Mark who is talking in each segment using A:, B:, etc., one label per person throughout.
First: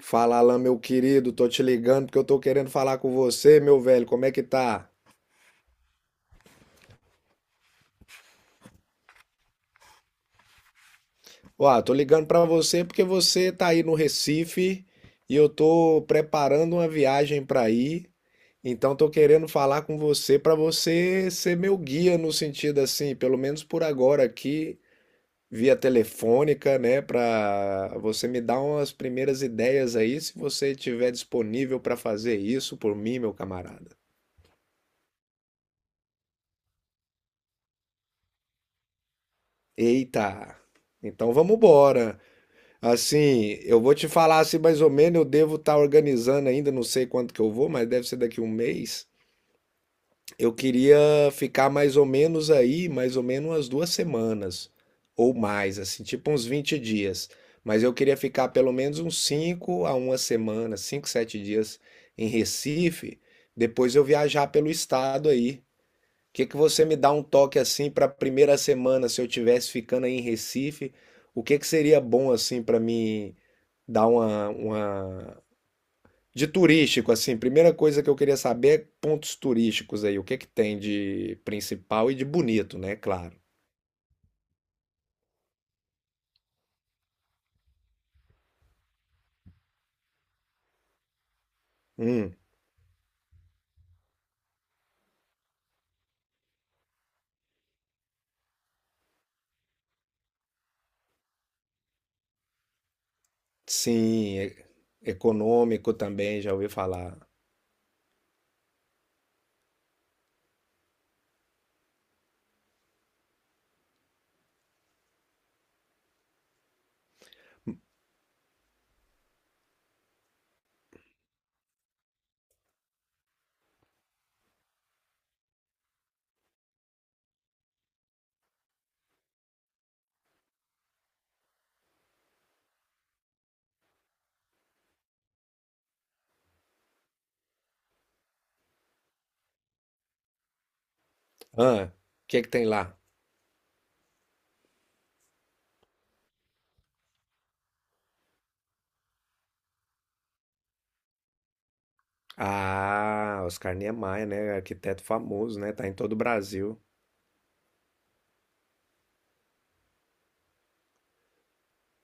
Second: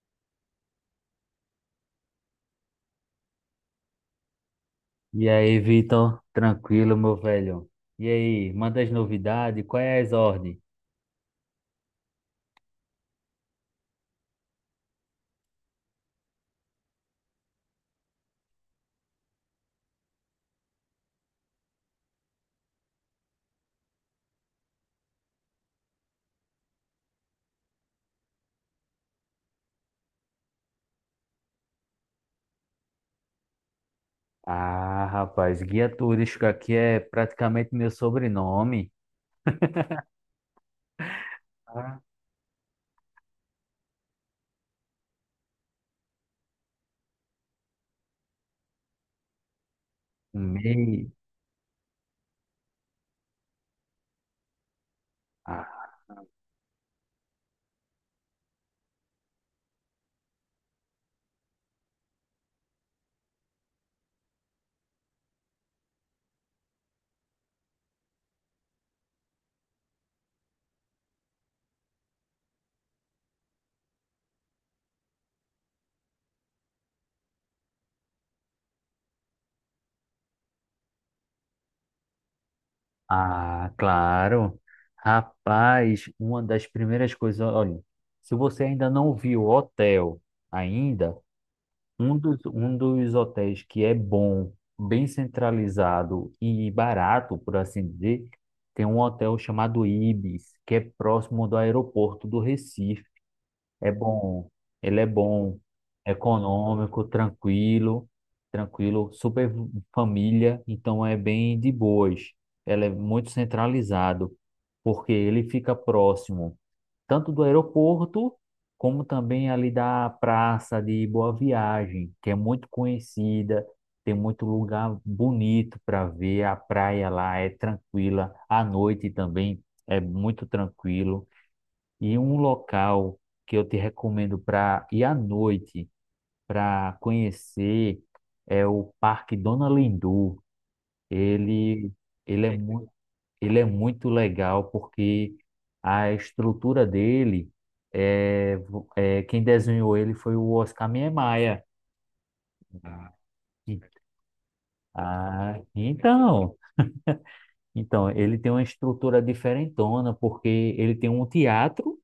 A: Fala lá, meu querido, tô te ligando porque eu tô querendo falar com você, meu velho, como é que tá?
B: E aí, Vitor? Tranquilo, meu velho? E aí, manda as novidades? Qual é as ordens?
A: Ó, tô ligando pra você porque você tá aí no Recife e eu tô preparando uma viagem pra ir. Então tô querendo falar com você pra você ser meu guia no sentido assim, pelo menos por agora aqui, via telefônica, né? Pra você me dar umas primeiras ideias aí, se você tiver disponível pra fazer isso por mim, meu camarada.
B: Ah, rapaz, guia turístico aqui é praticamente meu sobrenome.
A: Eita. Então vamos
B: Ah,
A: embora. Assim, eu vou te falar assim mais ou menos, eu devo estar organizando ainda, não sei quanto que eu vou, mas deve ser daqui um mês. Eu queria
B: Meio.
A: ficar mais ou menos aí, mais ou menos umas 2 semanas ou mais,
B: Ah,
A: assim, tipo uns 20 dias. Mas eu queria ficar pelo menos uns 5 a uma semana, 5, 7 dias em Recife, depois eu viajar pelo estado aí. O que que você me dá um toque assim para a primeira semana, se eu tivesse ficando aí em Recife? O que que seria bom assim para mim? Dar uma... De turístico, assim, primeira coisa que eu queria saber é pontos turísticos aí. O que é que tem de principal e de bonito, né? Claro.
B: claro. Rapaz, uma das primeiras coisas, olha, se você ainda não viu o hotel ainda, Um
A: Hum,
B: dos, um dos hotéis que é bom, bem centralizado e barato, por assim dizer, tem um hotel chamado Ibis, que é próximo do aeroporto do Recife. É
A: sim,
B: bom,
A: e-
B: ele é bom,
A: econômico também, já ouvi
B: econômico,
A: falar.
B: tranquilo, tranquilo, super família, então é bem de boas. Ele é muito centralizado, porque ele fica próximo tanto do aeroporto como também ali da Praça de Boa Viagem, que é muito conhecida, tem muito lugar bonito para ver, a praia lá é tranquila, à noite também é muito tranquilo. E um local que eu te recomendo para ir à noite, para conhecer, é o Parque Dona Lindu. Ele,
A: Ah, o que é
B: ele
A: que
B: é
A: tem
B: muito
A: lá?
B: ele é muito legal porque a estrutura dele é quem desenhou ele foi o Oscar Niemeyer.
A: Ah, Oscar
B: E-
A: Niemeyer, né? Arquiteto famoso,
B: Ah,
A: né? Tá em todo o
B: então,
A: Brasil.
B: então ele tem uma estrutura diferentona porque ele tem um teatro,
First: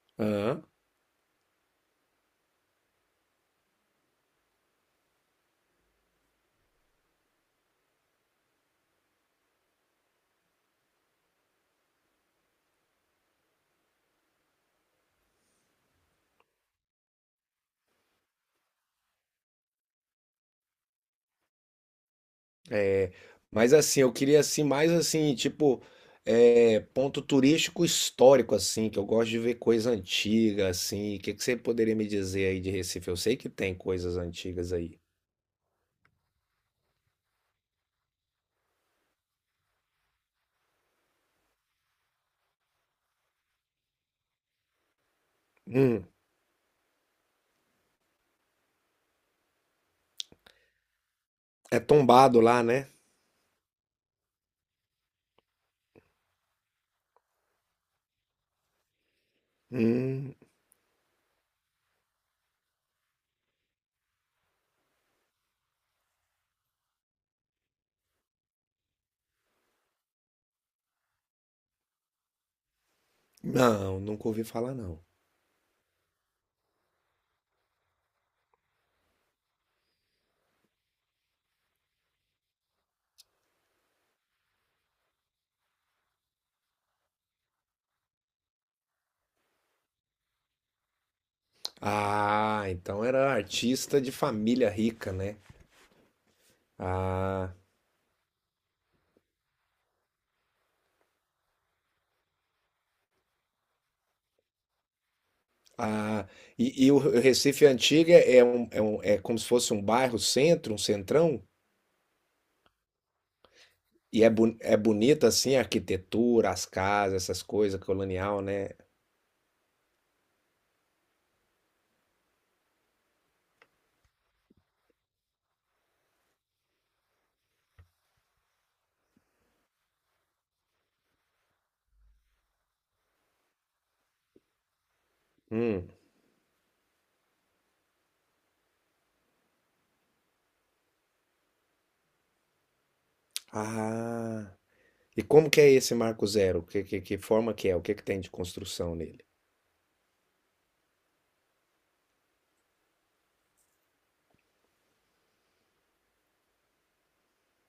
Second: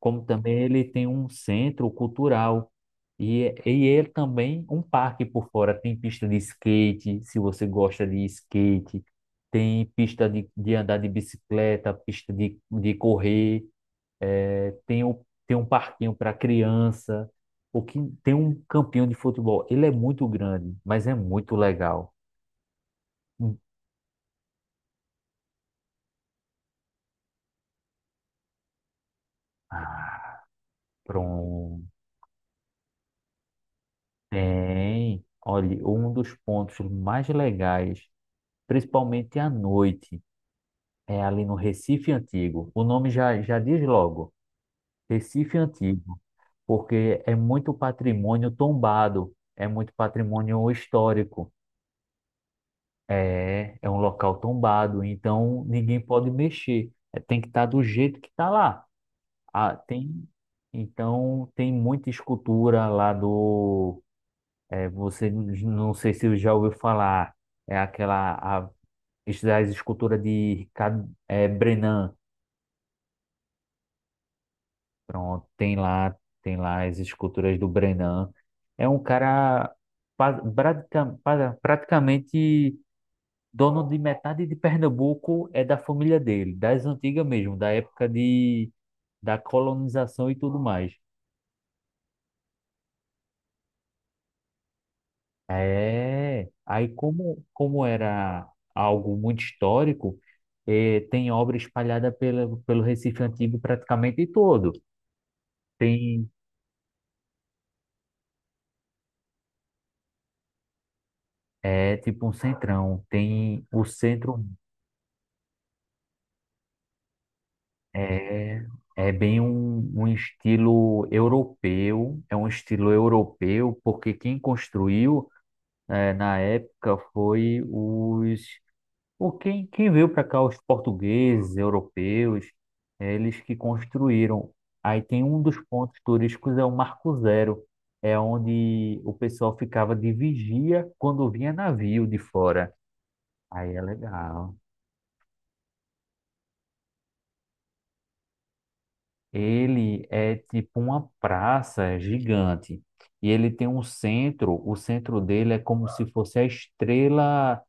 B: como também ele tem um centro cultural e ele também um parque por fora. Tem pista de skate, se você gosta de skate, tem pista de andar de bicicleta, pista de correr. Tem um parquinho para criança, o que tem um campinho de futebol. Ele é muito grande, mas é muito legal.
A: É,
B: Hum.
A: mas assim, eu queria assim, mais assim, tipo, é, ponto turístico histórico, assim, que eu gosto de ver coisa
B: Ah,
A: antiga, assim. O que que você
B: pronto.
A: poderia me dizer aí de Recife? Eu sei que tem coisas antigas aí.
B: Tem. Olha, um dos pontos mais legais, principalmente à noite, é ali no Recife Antigo. O nome já diz logo, Recife
A: Hum,
B: Antigo, porque é muito patrimônio tombado, é muito patrimônio histórico.
A: é tombado lá, né?
B: É, é um local tombado, então ninguém pode mexer. É, tem que estar do jeito que está lá. Ah, tem,
A: Hum,
B: então tem muita escultura lá do. Você não sei se já ouviu falar. É as esculturas de Ricardo, Brenan.
A: não, nunca ouvi falar, não.
B: Pronto, tem lá as esculturas do Brenan. É um cara praticamente dono de metade de Pernambuco é da família dele, das antigas mesmo, da época de, da colonização e tudo mais.
A: Ah, então era artista de família rica, né?
B: É, aí como,
A: Ah,
B: como era algo muito histórico, tem obra espalhada pelo Recife Antigo praticamente todo.
A: ah,
B: Tem,
A: e o Recife Antiga é como se fosse um bairro centro, um centrão?
B: é, tipo um centrão, tem o
A: E é
B: centro,
A: boni é bonita, assim, a arquitetura, as casas, essas coisas, colonial,
B: é,
A: né?
B: é bem um estilo europeu, é um estilo europeu, porque quem construiu é, na época foi os o quem, quem veio para cá os portugueses, europeus, é, eles que construíram. Aí tem um dos
A: Hum.
B: pontos turísticos é o Marco Zero, é onde o pessoal ficava de vigia quando vinha navio de fora. Aí é
A: Ah.
B: legal.
A: E como que é esse Marco Zero? Que forma que é? O que que tem de construção nele?
B: Ele é tipo uma praça gigante e ele tem um centro. O centro dele é como se fosse a estrela.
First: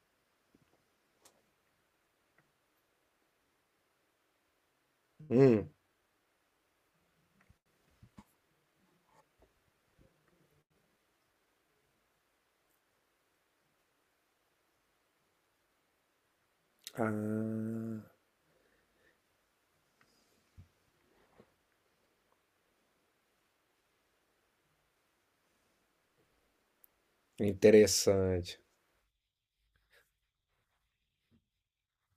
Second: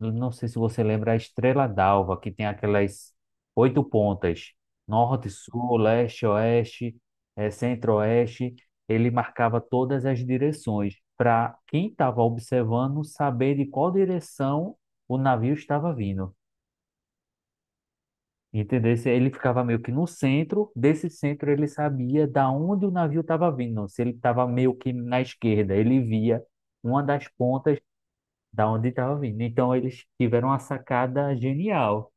B: Eu não sei se você lembra a Estrela d'Alva, que tem aquelas oito pontas, norte,
A: Hum.
B: sul, leste, oeste, centro-oeste. Ele marcava todas as direções para quem estava observando saber de qual direção o navio estava vindo.
A: Ah.
B: Entendeu? Ele ficava meio que no centro, desse centro ele sabia da onde o navio estava vindo. Se ele estava meio que na esquerda, ele via uma das pontas
A: Interessante.
B: da onde estava vindo. Então eles tiveram uma sacada genial.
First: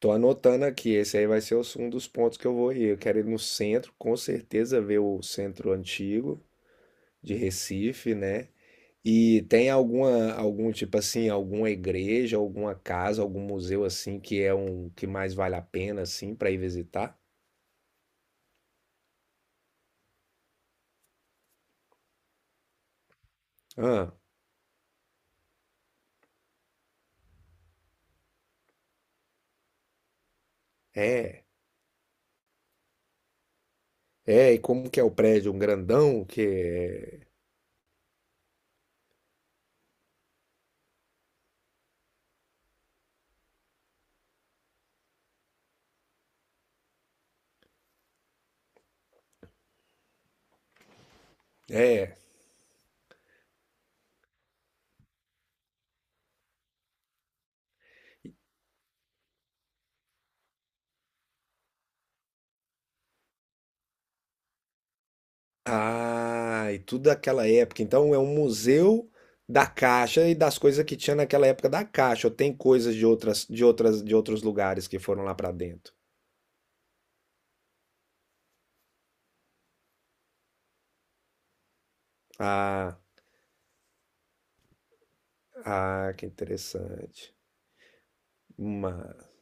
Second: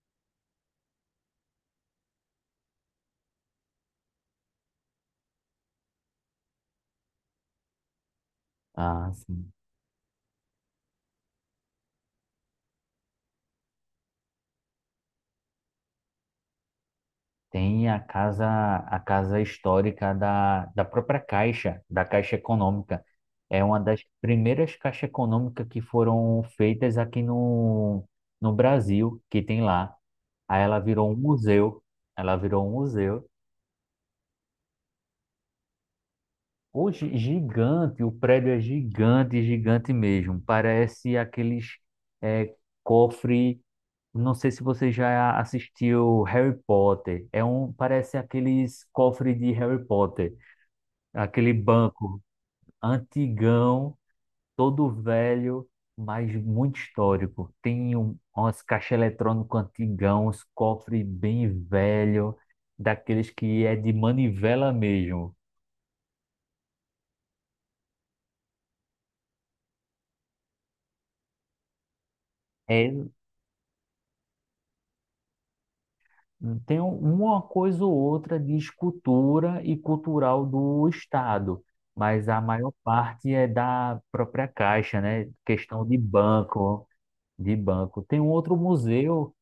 A: Tô anotando aqui, esse aí vai ser os- um dos pontos que eu vou ir. Eu quero ir no centro, com certeza ver o centro antigo de Recife, né?
B: Ah,
A: E
B: sim.
A: tem algum tipo assim, alguma igreja, alguma casa, algum museu assim que é um que mais vale a pena assim para ir visitar?
B: Tem a casa histórica da própria Caixa, da Caixa Econômica. É uma das
A: Ah,
B: primeiras caixas econômicas que foram feitas aqui no, no Brasil, que tem lá. Aí ela virou um
A: é.
B: museu. Ela virou um museu.
A: É, e como que é o prédio? Um grandão
B: Hoje,
A: que
B: gigante, o prédio é gigante, gigante mesmo. Parece aqueles é, cofre. Não sei se você já assistiu Harry Potter. É um, parece aqueles cofres de Harry Potter, aquele
A: é. É.
B: banco antigão, todo velho, mas muito histórico. Tem um, umas caixas eletrônicas antigão, uns cofres bem velho, daqueles que é de manivela mesmo.
A: Ah, e tudo daquela época. Então é um museu da Caixa e das coisas que tinha naquela época da Caixa. Ou tem coisas de
B: É,
A: outras, de outros lugares que foram lá pra dentro.
B: tem uma coisa ou outra de escultura e cultural do Estado, mas a maior
A: Ah,
B: parte é da própria Caixa, né? Questão de
A: ah, que
B: banco,
A: interessante.
B: de banco. Tem um outro
A: Mas,
B: museu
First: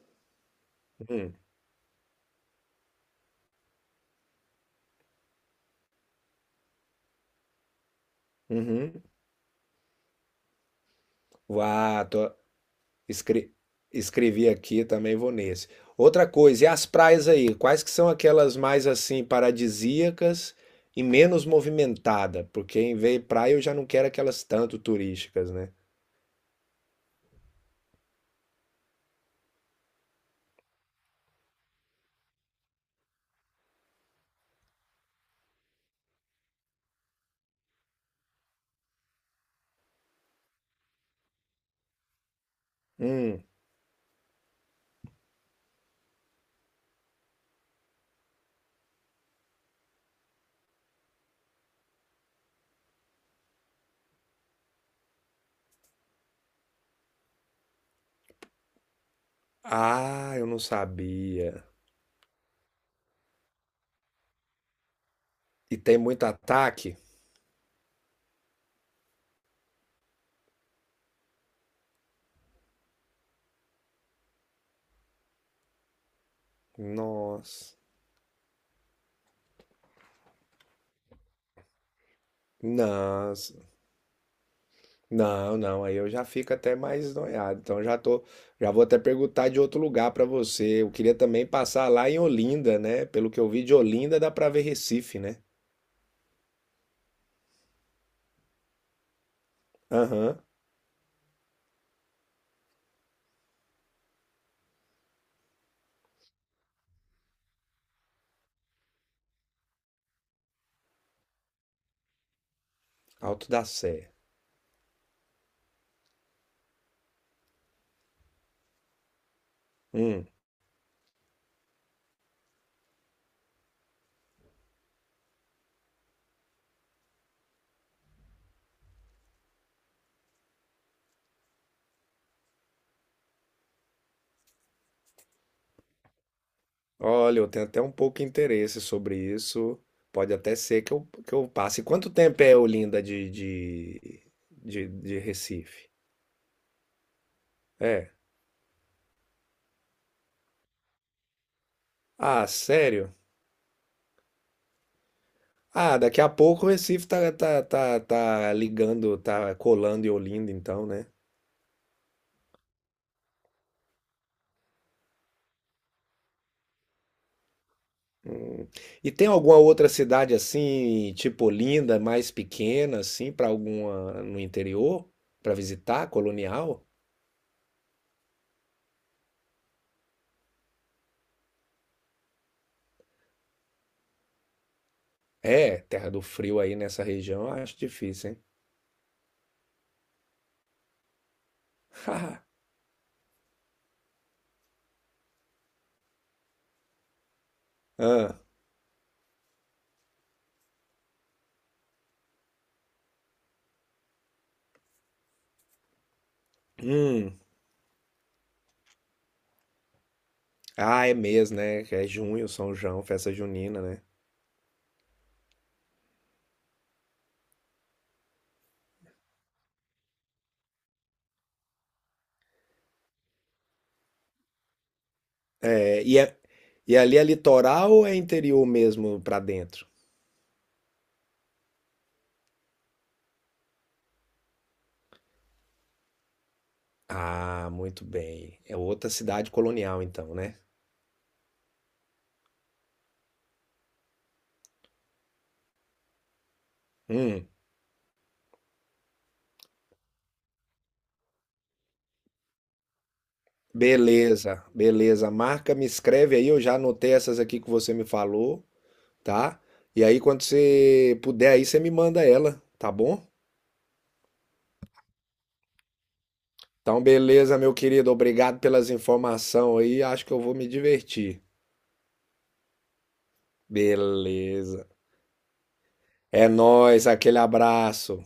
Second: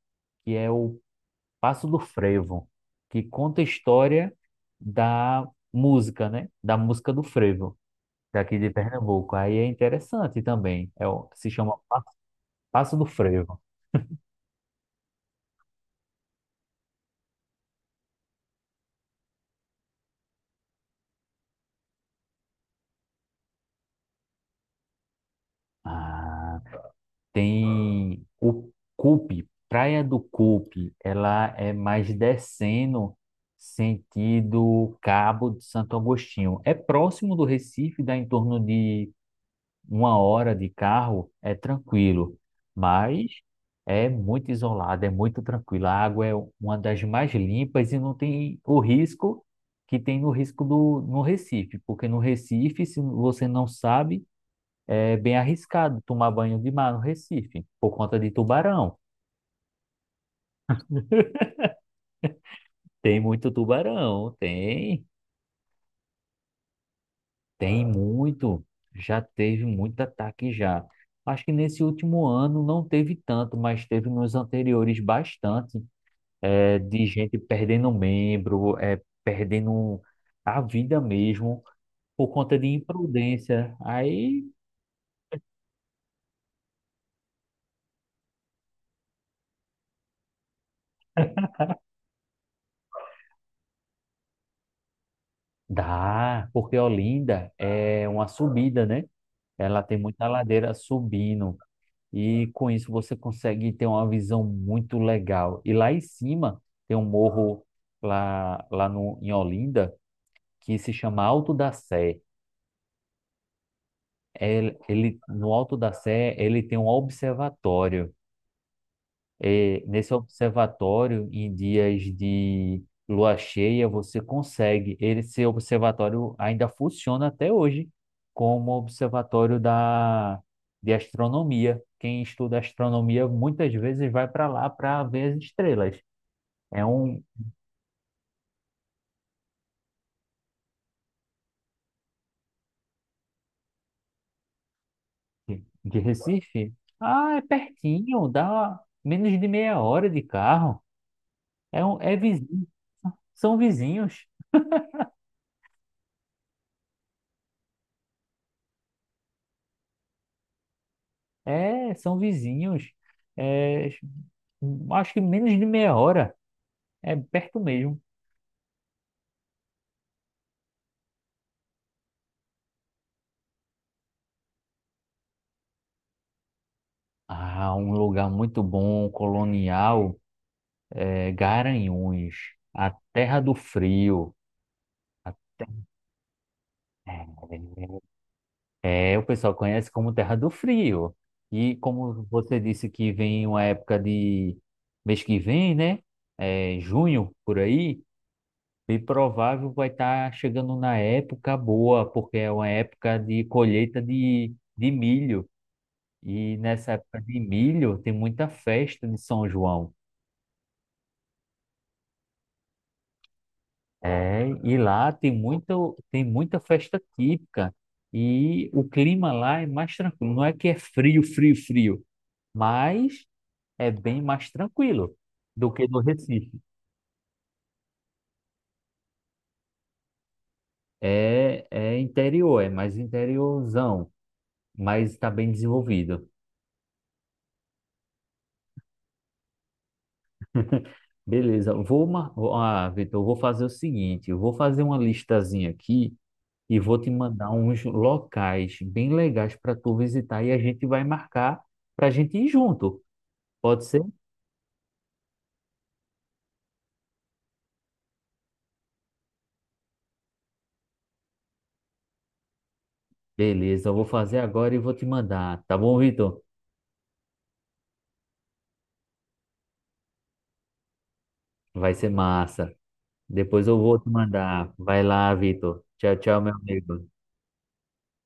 B: que é o
A: hum,
B: Passo do Frevo, que conta a história da música, né? Da música do frevo, daqui de
A: uhum.
B: Pernambuco. Aí é interessante também. É, se chama
A: Uau,
B: Passo do
A: Escre-
B: Frevo.
A: Escrevi aqui, também vou nesse. Outra coisa, e as praias aí? Quais que são aquelas mais assim paradisíacas e menos movimentada? Porque em vez de praia eu já não quero aquelas tanto turísticas, né?
B: Ah. Tem o Cupe, Praia do Cupe, ela é mais descendo sentido Cabo de Santo Agostinho. É próximo do Recife, dá em torno de uma hora de carro, é tranquilo, mas
A: Hum.
B: é muito isolado, é muito tranquilo. A água é uma das mais limpas e não tem o risco que tem no risco do no Recife, porque no Recife, se você não sabe é bem arriscado tomar banho de mar no Recife, por conta de tubarão.
A: Ah, eu não sabia.
B: Tem muito tubarão, tem,
A: E tem muito ataque?
B: tem muito. Já teve muito ataque já. Acho que nesse último ano não teve tanto, mas teve nos anteriores bastante, é, de gente
A: Nossa.
B: perdendo membro, é, perdendo a vida mesmo, por conta de
A: Não.
B: imprudência. Aí
A: Não, aí eu já fico até mais noiado. Então já tô, já vou até perguntar de outro lugar pra você. Eu queria também passar lá em Olinda, né? Pelo que eu vi de Olinda dá pra ver Recife, né?
B: dá, porque Olinda é uma subida, né? Ela tem muita
A: Aham.
B: ladeira subindo. E com isso você consegue ter uma visão muito legal. E lá em cima tem um morro lá, lá no, em Olinda que se chama Alto da Sé.
A: Alto da Sé.
B: No Alto da Sé ele tem um observatório. É nesse
A: Hum.
B: observatório, em dias de lua cheia, você consegue. Ele Esse observatório ainda funciona até hoje como observatório de astronomia. Quem estuda astronomia muitas vezes vai para lá para ver as estrelas. É um
A: Olha, eu tenho até um pouco de interesse sobre isso. Pode até ser que eu passe. Quanto tempo é Olinda de Recife?
B: de Recife? Ah, é
A: É.
B: pertinho, dá menos de meia hora de carro. É, é
A: Ah,
B: vizinho,
A: sério?
B: são vizinhos.
A: Ah, daqui a pouco o Recife tá ligando, tá colando em Olinda, então, né?
B: É, são vizinhos. É, acho que menos de meia hora. É perto mesmo.
A: E tem alguma outra cidade assim, tipo Olinda, mais pequena, assim, para alguma no interior, para visitar, colonial?
B: Ah, um lugar muito bom, colonial, é Garanhuns, a terra do frio. A
A: É, Terra do Frio aí nessa região, eu acho difícil, hein?
B: é, é, o pessoal conhece como Terra do Frio. E como você disse que vem uma época de mês que vem, né? É, junho, por aí.
A: Ah,
B: Bem provável vai estar chegando na época boa, porque é uma época de colheita de milho. E nessa época
A: hum.
B: de milho tem muita festa de São João.
A: Ah, é mesmo né? Que é junho, São João, festa junina, né?
B: É, e lá tem muito, tem muita festa típica. E o clima lá é mais tranquilo. Não é que é frio, frio, frio, mas é bem mais tranquilo do que no
A: É, e, é-
B: Recife.
A: e ali é litoral ou é interior mesmo para dentro?
B: É, é interior, é mais interiorzão, mas está bem desenvolvido.
A: Ah, muito bem. É outra cidade colonial, então, né?
B: Beleza, vou, mar... vou- ah, Vitor, eu vou fazer o seguinte, eu vou fazer uma listazinha aqui e vou te
A: Hum.
B: mandar uns locais bem legais para tu visitar e a gente vai marcar para a gente ir junto. Pode ser?
A: Beleza, beleza. Marca, me escreve aí, eu já anotei essas aqui que você me falou, tá? E aí, quando você puder aí, você me manda ela, tá bom?
B: Beleza, eu vou fazer agora e vou te mandar, tá bom, Vitor?
A: Então, beleza, meu querido. Obrigado pelas informações aí. Acho que eu vou me divertir.
B: Vai ser massa. Depois eu vou te mandar.
A: Beleza.
B: Vai lá, Vitor. Tchau, tchau,
A: É
B: meu
A: nóis,
B: amigo.
A: aquele abraço.